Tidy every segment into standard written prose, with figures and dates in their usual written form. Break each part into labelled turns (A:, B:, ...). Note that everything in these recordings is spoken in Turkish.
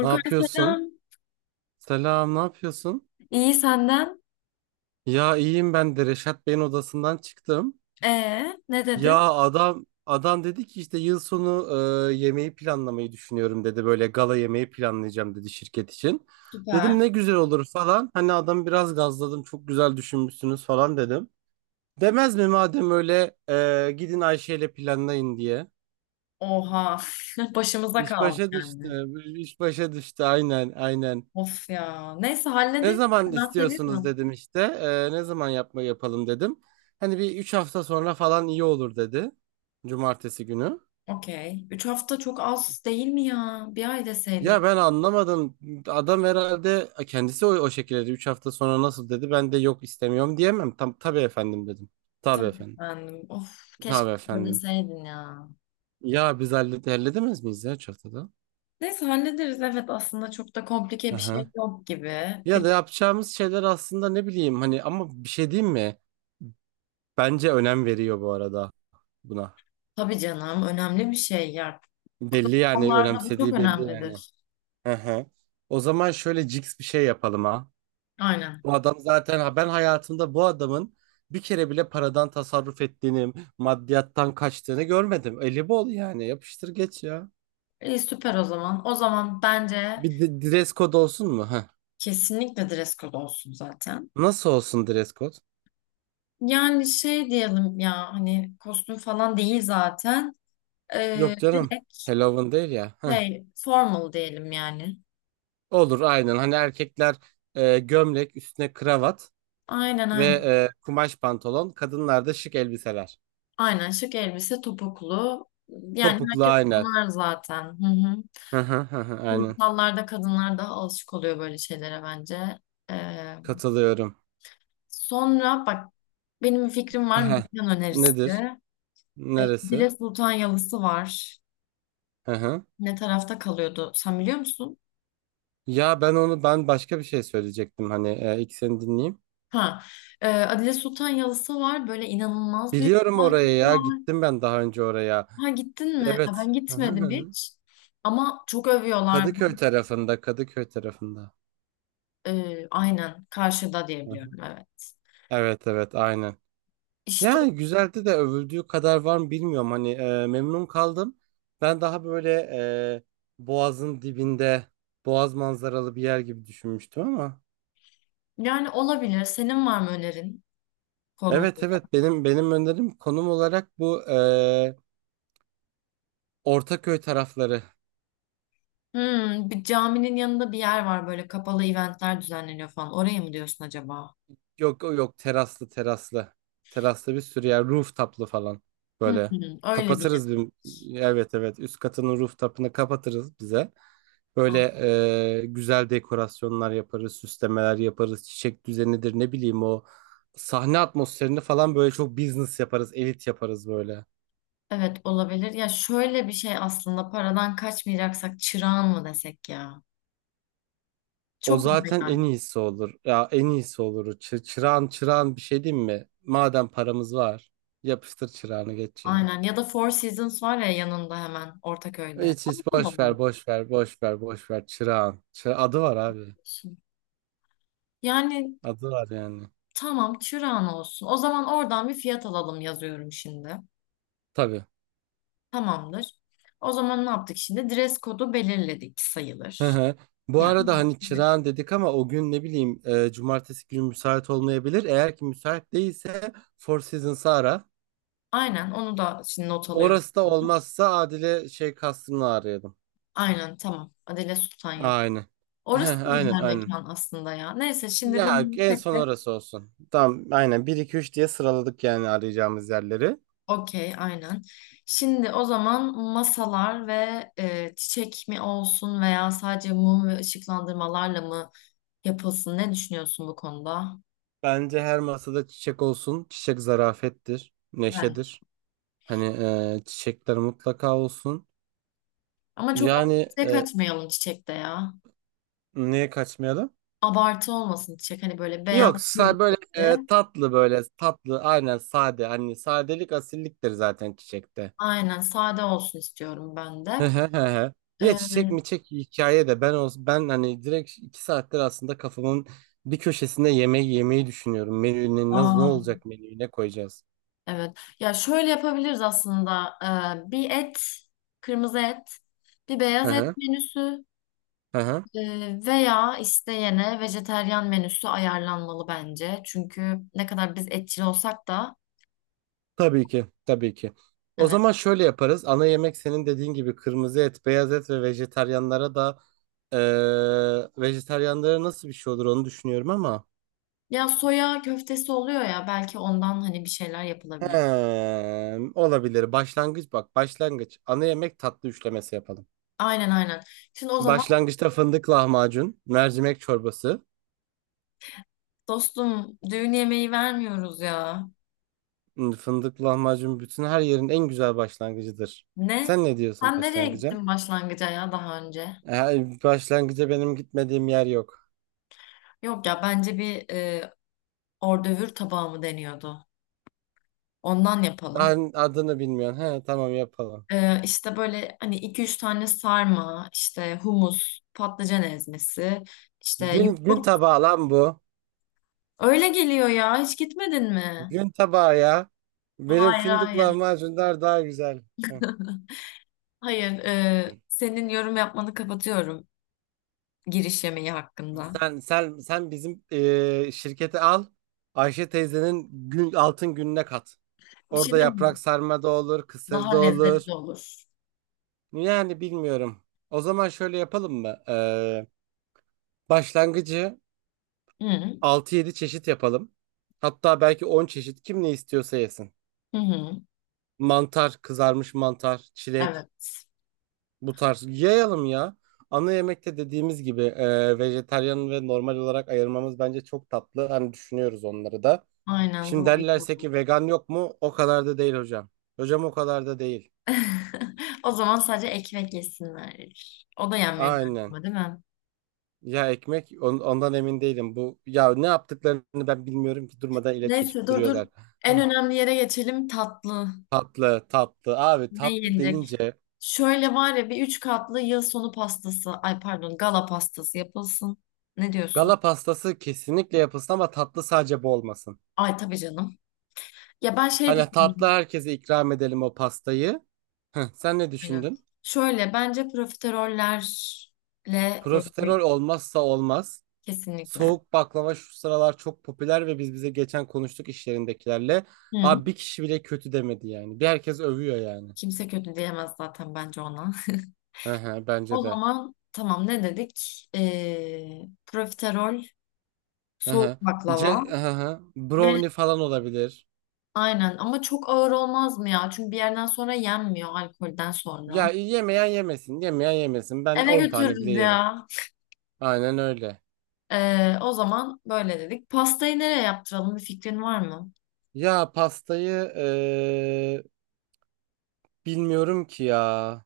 A: Ne yapıyorsun?
B: selam.
A: Selam, ne yapıyorsun?
B: İyi senden.
A: Ya iyiyim ben de Reşat Bey'in odasından çıktım.
B: Ne dedi?
A: Ya adam dedi ki işte yıl sonu yemeği planlamayı düşünüyorum dedi. Böyle gala yemeği planlayacağım dedi şirket için. Dedim
B: Süper.
A: ne güzel olur falan. Hani adamı biraz gazladım. Çok güzel düşünmüşsünüz falan dedim. Demez mi madem öyle gidin Ayşe ile planlayın diye.
B: Oha. Başımıza
A: İş
B: kaldı
A: başa
B: yani.
A: düştü. İş başa düştü aynen aynen.
B: Of ya. Neyse
A: Ne
B: hallederiz.
A: zaman
B: Ben
A: istiyorsunuz
B: seviyorum.
A: dedim işte. Ne zaman yapalım dedim. Hani bir 3 hafta sonra falan iyi olur dedi. Cumartesi günü.
B: Okey. Üç hafta çok az değil mi ya? Bir ay deseydin.
A: Ya ben anlamadım. Adam herhalde kendisi o şekilde dedi. 3 hafta sonra nasıl dedi. Ben de yok istemiyorum diyemem. Tam tabii efendim dedim. Tabii
B: Tabii
A: efendim.
B: efendim. Of keşke
A: Tabii
B: böyle
A: efendim.
B: deseydin ya.
A: Ya biz halledemez miyiz ya 3 haftada?
B: Neyse hallederiz. Evet aslında çok da komplike bir
A: Aha.
B: şey yok gibi.
A: Ya
B: Bir,
A: da yapacağımız şeyler aslında ne bileyim hani ama bir şey diyeyim mi? Bence önem veriyor bu arada buna.
B: tabii canım önemli bir şey ya.
A: Belli yani
B: Kurumsallarda bu çok
A: önemsediği belli yani.
B: önemlidir.
A: Hı hı. O zaman şöyle cix bir şey yapalım ha.
B: Aynen.
A: Bu adam zaten ha ben hayatımda bu adamın bir kere bile paradan tasarruf ettiğini, maddiyattan kaçtığını görmedim. Eli bol yani yapıştır geç ya.
B: İyi süper o zaman. O zaman bence
A: Bir de, dress code olsun mu? Heh.
B: kesinlikle dress code olsun zaten.
A: Nasıl olsun dress code?
B: Yani şey diyelim ya hani kostüm falan değil zaten.
A: Yok canım.
B: Direkt
A: Halloween değil ya. Heh.
B: formal diyelim yani.
A: Olur aynen. Hani erkekler gömlek üstüne kravat
B: Aynen
A: ve
B: aynen.
A: kumaş pantolon. Kadınlar da şık elbiseler.
B: Aynen şık elbise topuklu. Yani
A: Topuklu
B: herkes
A: aynen.
B: bunlar zaten. Hı hı.
A: Hı hı hı hı, aynen.
B: Kurumsallarda kadınlar daha alışık oluyor böyle şeylere bence. Ee,
A: Katılıyorum.
B: Sonra bak benim bir fikrim var
A: Heh.
B: mekan
A: Nedir?
B: önerisi. Ee,
A: Neresi?
B: Dile Sultan Yalısı var.
A: Hı hı.
B: Ne tarafta kalıyordu? Sen biliyor musun?
A: Ya ben başka bir şey söyleyecektim hani ilk seni dinleyeyim.
B: Ha, Adile Sultan Yalısı var. Böyle inanılmaz büyük bir
A: Biliyorum oraya
B: bahçesi
A: ya
B: var.
A: gittim ben daha önce oraya.
B: Ha gittin mi? Ha,
A: Evet.
B: ben
A: Hı hı hı.
B: gitmedim
A: Hı.
B: hiç. Ama çok övüyorlar.
A: Kadıköy tarafında Kadıköy tarafında.
B: E, aynen karşıda
A: Hı hı.
B: diyebiliyorum evet.
A: Evet evet aynen.
B: İşte
A: Ya güzeldi de övüldüğü kadar var mı bilmiyorum hani memnun kaldım. Ben daha böyle e, Boğaz'ın dibinde Boğaz manzaralı bir yer gibi düşünmüştüm ama.
B: yani olabilir. Senin var mı önerin konumda?
A: Evet evet benim önerim konum olarak bu Ortaköy tarafları.
B: Hmm, bir caminin yanında bir yer var böyle kapalı eventler düzenleniyor falan. Oraya mı diyorsun acaba?
A: Yok yok teraslı teraslı. Teraslı bir sürü yer rooftop'lu falan
B: Hı
A: böyle.
B: hı, öyle bir yer.
A: Kapatırız bir evet evet üst katının rooftop'ını kapatırız bize.
B: Ha,
A: Böyle güzel dekorasyonlar yaparız, süslemeler yaparız, çiçek düzenidir ne bileyim o sahne atmosferini falan böyle çok business yaparız, elit yaparız böyle.
B: evet olabilir. Ya şöyle bir şey aslında paradan kaçmayacaksak çırağan mı desek ya?
A: O
B: Çok mu
A: zaten en
B: yani?
A: iyisi olur. Ya en iyisi olur. Çırağın bir şey değil mi? Madem paramız var, yapıştır çırağını geç ya.
B: Aynen ya da Four Seasons var ya yanında hemen Ortaköy'de.
A: Hiç hiç
B: Orada da
A: boş ver boş ver boş ver boş ver Çırağan. Adı var abi.
B: bulabiliyorsun. Yani
A: Adı var yani.
B: tamam çırağan olsun. O zaman oradan bir fiyat alalım yazıyorum şimdi.
A: Tabii.
B: Tamamdır. O zaman ne yaptık şimdi? Dress kodu belirledik
A: Hı
B: sayılır.
A: hı. Bu
B: Yani
A: arada hani
B: evet.
A: Çırağan dedik ama o gün ne bileyim cumartesi günü müsait olmayabilir. Eğer ki müsait değilse Four Seasons'ı ara.
B: Aynen onu da şimdi not alıyorum.
A: Orası da olmazsa Adile şey kastını arayalım.
B: Aynen tamam. Adile Sultan Yıl.
A: Aynen.
B: Orası
A: Heh,
B: da
A: aynen
B: güzel
A: aynen.
B: mekan aslında ya. Neyse şimdi
A: Ya
B: bunu
A: en
B: tek
A: son
B: tek
A: orası olsun. Tamam aynen bir 2 3 diye sıraladık yani arayacağımız yerleri.
B: okey, aynen. Şimdi o zaman masalar ve çiçek mi olsun veya sadece mum ve ışıklandırmalarla mı yapılsın? Ne düşünüyorsun bu konuda?
A: Bence her masada çiçek olsun. Çiçek zarafettir,
B: Bence.
A: neşedir. Hani çiçekler mutlaka olsun.
B: Ama çok
A: Yani
B: abartıya kaçmayalım çiçekte ya.
A: niye kaçmayalım?
B: Abartı olmasın çiçek. Hani böyle beyaz
A: Yok,
B: bir
A: böyle
B: de.
A: tatlı böyle tatlı aynen sade. Hani sadelik asilliktir zaten çiçekte.
B: Aynen sade olsun istiyorum ben de.
A: Hı hı hı hı. Ya
B: E,
A: çiçek mi çek hikaye de ben olsun ben hani direkt 2 saattir aslında kafamın bir köşesinde yemeği yemeyi düşünüyorum. Menüne nasıl ne
B: aa,
A: olacak menüyü ne koyacağız?
B: evet. Ya şöyle yapabiliriz aslında. Bir et, kırmızı et, bir
A: Hı
B: beyaz et
A: hı,
B: menüsü.
A: hı hı.
B: Veya isteyene vejeteryan menüsü ayarlanmalı bence. Çünkü ne kadar biz etçil olsak da
A: Tabii ki tabii ki. O
B: evet.
A: zaman şöyle yaparız. Ana yemek senin dediğin gibi kırmızı et, beyaz et ve vejetaryenlara da. Ee, vejetaryenlere nasıl bir şey olur onu düşünüyorum ama.
B: Ya soya köftesi oluyor ya belki ondan hani bir şeyler yapılabilir.
A: Hem, olabilir. Başlangıç bak başlangıç. Ana yemek tatlı üçlemesi yapalım.
B: Aynen aynen. Şimdi o zaman
A: Başlangıçta fındık lahmacun, mercimek çorbası.
B: dostum düğün yemeği vermiyoruz ya.
A: Fındık lahmacun bütün her yerin en güzel başlangıcıdır.
B: Ne?
A: Sen ne diyorsun
B: Sen nereye
A: başlangıca?
B: gittin başlangıca ya daha önce?
A: Başlangıca benim gitmediğim yer yok.
B: Yok ya bence ordövür tabağı mı deniyordu? Ondan yapalım.
A: Daha adını bilmiyorum. He, tamam yapalım.
B: İşte böyle hani iki üç tane sarma, işte humus, patlıcan ezmesi, işte
A: Gün
B: yoğurt.
A: tabağı lan bu.
B: Öyle geliyor ya. Hiç gitmedin mi?
A: Gün tabağı ya. Benim
B: Hayır,
A: fındık
B: hayır.
A: lahmacunlar daha güzel.
B: Hayır. Senin yorum yapmanı kapatıyorum giriş yemeği hakkında.
A: Sen bizim şirketi al. Ayşe teyzenin altın gününe kat.
B: Bir şey
A: Orada
B: diyeyim
A: yaprak
B: mi?
A: sarma da olur, kısır da
B: Daha
A: olur.
B: lezzetli olur.
A: Yani bilmiyorum. O zaman şöyle yapalım mı? Başlangıcı
B: Hı hı.
A: 6-7 çeşit yapalım. Hatta belki 10 çeşit kim ne istiyorsa yesin.
B: hı.
A: Mantar, kızarmış mantar, çilek
B: Evet.
A: bu tarz yayalım ya. Ana yemekte dediğimiz gibi vejetaryen ve normal olarak ayırmamız bence çok tatlı. Hani düşünüyoruz onları da.
B: Aynen
A: Şimdi
B: bu video.
A: derlerse
B: Bu.
A: ki vegan yok mu? O kadar da değil hocam. Hocam o kadar da değil.
B: O zaman sadece ekmek yesinler. O da yenmiyor
A: Aynen.
B: galiba, değil mi?
A: Ya ekmek ondan emin değilim. Bu ya ne yaptıklarını ben bilmiyorum ki durmadan ilaç
B: Neyse
A: içip
B: dur dur.
A: duruyorlar.
B: En
A: Hah.
B: önemli yere geçelim tatlı.
A: Tatlı, tatlı. Abi
B: Ne
A: tatlı
B: yenecek?
A: deyince
B: Şöyle var ya bir üç katlı yıl sonu pastası, ay pardon gala pastası yapılsın. Ne diyorsun?
A: gala pastası kesinlikle yapılsın ama tatlı sadece bu olmasın.
B: Ay tabii canım. Ya ben şey
A: Hani tatlı
B: düşündüm.
A: herkese ikram edelim o pastayı. Heh, sen ne
B: Aynen.
A: düşündün?
B: Şöyle bence profiterollerle böyle bir
A: Profiterol olmazsa olmaz.
B: kesinlikle.
A: Soğuk baklava şu sıralar çok popüler ve biz bize geçen konuştuk iş yerindekilerle.
B: Hı.
A: Abi bir kişi bile kötü demedi yani. Bir herkes övüyor yani.
B: Kimse kötü diyemez zaten bence ona.
A: Hı hı,
B: O
A: bence de.
B: zaman tamam ne dedik? Profiterol,
A: Hı
B: soğuk
A: hı. Ce
B: baklava
A: hı hı.
B: ve
A: Brownie falan olabilir.
B: aynen ama çok ağır olmaz mı ya? Çünkü bir yerden sonra yenmiyor alkolden
A: Ya
B: sonra.
A: yemeyen yemesin, yemeyen yemesin. Ben
B: Eve
A: 10 tane bile
B: götürürüz
A: yerim.
B: ya.
A: Aynen öyle.
B: O zaman böyle dedik. Pastayı nereye yaptıralım bir fikrin var mı?
A: Ya pastayı bilmiyorum ki ya.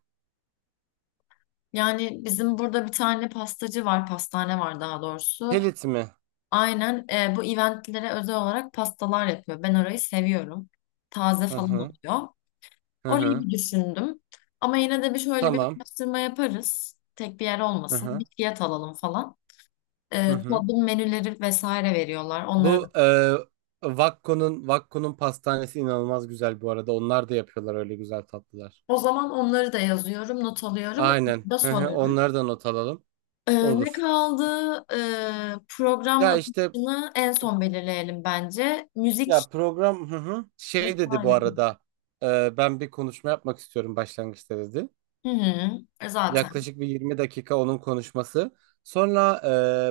B: Yani bizim burada bir tane pastacı var, pastane var daha doğrusu.
A: Pelit mi?
B: Aynen bu eventlere özel olarak pastalar yapıyor. Ben orayı seviyorum. Taze
A: Hı
B: falan
A: hı.
B: oluyor.
A: Hı
B: Orayı
A: hı.
B: bir düşündüm. Ama yine de bir şöyle bir
A: Tamam.
B: araştırma yaparız. Tek bir yer
A: Hı
B: olmasın.
A: hı.
B: Bir fiyat alalım falan.
A: Hı hı.
B: Tadım menüleri vesaire veriyorlar onlara
A: Bu
B: da.
A: e, Vakko'nun Vakko'nun pastanesi inanılmaz güzel bu arada. Onlar da yapıyorlar öyle güzel tatlılar.
B: O zaman onları da yazıyorum, not alıyorum.
A: Aynen.
B: Onları da
A: Hı hı,
B: sorarız.
A: onları da not alalım.
B: Ee, Ne
A: Olur.
B: kaldı? Program
A: Ya işte
B: akışını en son belirleyelim bence. Müzik
A: ya program hı hı. Şey dedi bu
B: vesaire.
A: arada. Ben bir konuşma yapmak istiyorum başlangıçta dedi.
B: Hı hı, e, zaten.
A: Yaklaşık bir 20 dakika onun konuşması. Sonra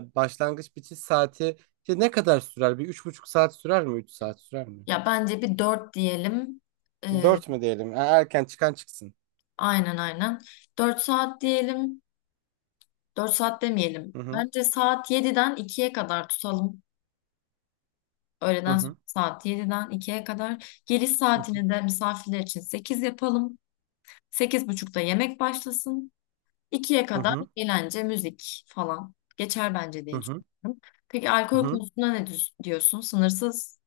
A: başlangıç bitiş saati işte ne kadar sürer? Bir 3,5 saat sürer mi? 3 saat sürer mi?
B: Ya bence bir dört diyelim. Ee,
A: 4 mü diyelim? Erken çıkan çıksın.
B: aynen. Dört saat diyelim. Dört saat demeyelim.
A: Hı hı.
B: Bence saat yediden ikiye kadar tutalım.
A: Hı
B: Öğleden sonra
A: hı.
B: saat yediden ikiye kadar. Geliş
A: Hı hı.
B: saatini de misafirler için 8 yapalım. Sekiz buçukta yemek başlasın. İkiye
A: Hı
B: kadar
A: hı.
B: eğlence, müzik falan geçer bence
A: Hı
B: diye
A: hı.
B: düşünüyorum. Peki alkol
A: Hı.
B: konusunda diyorsun? Sınırsız.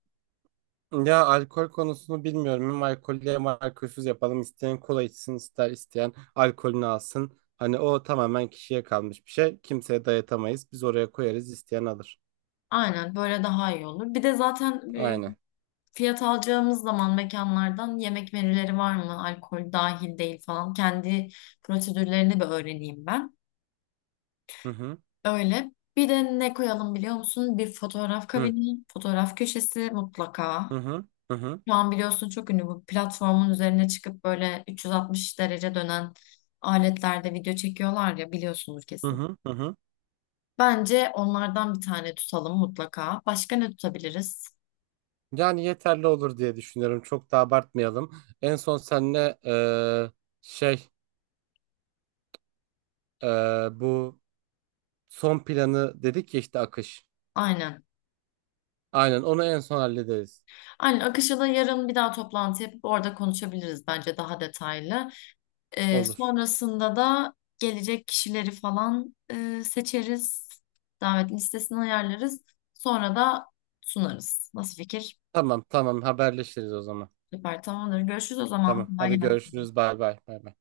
A: Ya alkol konusunu bilmiyorum. Hem alkollü hem alkolsüz yapalım. İsteyen kola içsin, isteyen alkolünü alsın. Hani o tamamen kişiye kalmış bir şey. Kimseye dayatamayız. Biz oraya koyarız, isteyen alır.
B: Aynen böyle daha iyi olur. Bir de zaten
A: Aynen.
B: fiyat alacağımız zaman mekanlardan yemek menüleri var mı? Alkol dahil değil falan. Kendi prosedürlerini bir öğreneyim ben.
A: Hı hı.
B: Öyle. Bir de ne koyalım biliyor musun? Bir fotoğraf
A: Hı
B: kabini, fotoğraf köşesi mutlaka.
A: hı hı hı hı
B: Şu an biliyorsun çok ünlü bu platformun üzerine çıkıp böyle 360 derece dönen aletlerde video çekiyorlar ya biliyorsunuz
A: hı
B: kesin.
A: hı. Hı.
B: Bence onlardan bir tane tutalım mutlaka. Başka ne tutabiliriz?
A: Yani yeterli olur diye düşünüyorum. Çok da abartmayalım. En son seninle şey bu son planı dedik ya işte akış.
B: Aynen.
A: Aynen onu en son hallederiz.
B: Aynen Akış'a da yarın bir daha toplantı yapıp orada konuşabiliriz bence daha detaylı.
A: Olur.
B: Sonrasında da gelecek kişileri falan seçeriz. Davet listesini ayarlarız. Sonra da sunarız. Nasıl fikir?
A: Tamam tamam haberleşiriz o zaman.
B: Süper tamamdır. Görüşürüz o zaman.
A: Tamam.
B: Kolay
A: Hadi
B: gelsin.
A: görüşürüz. Bay bay. Bay bay.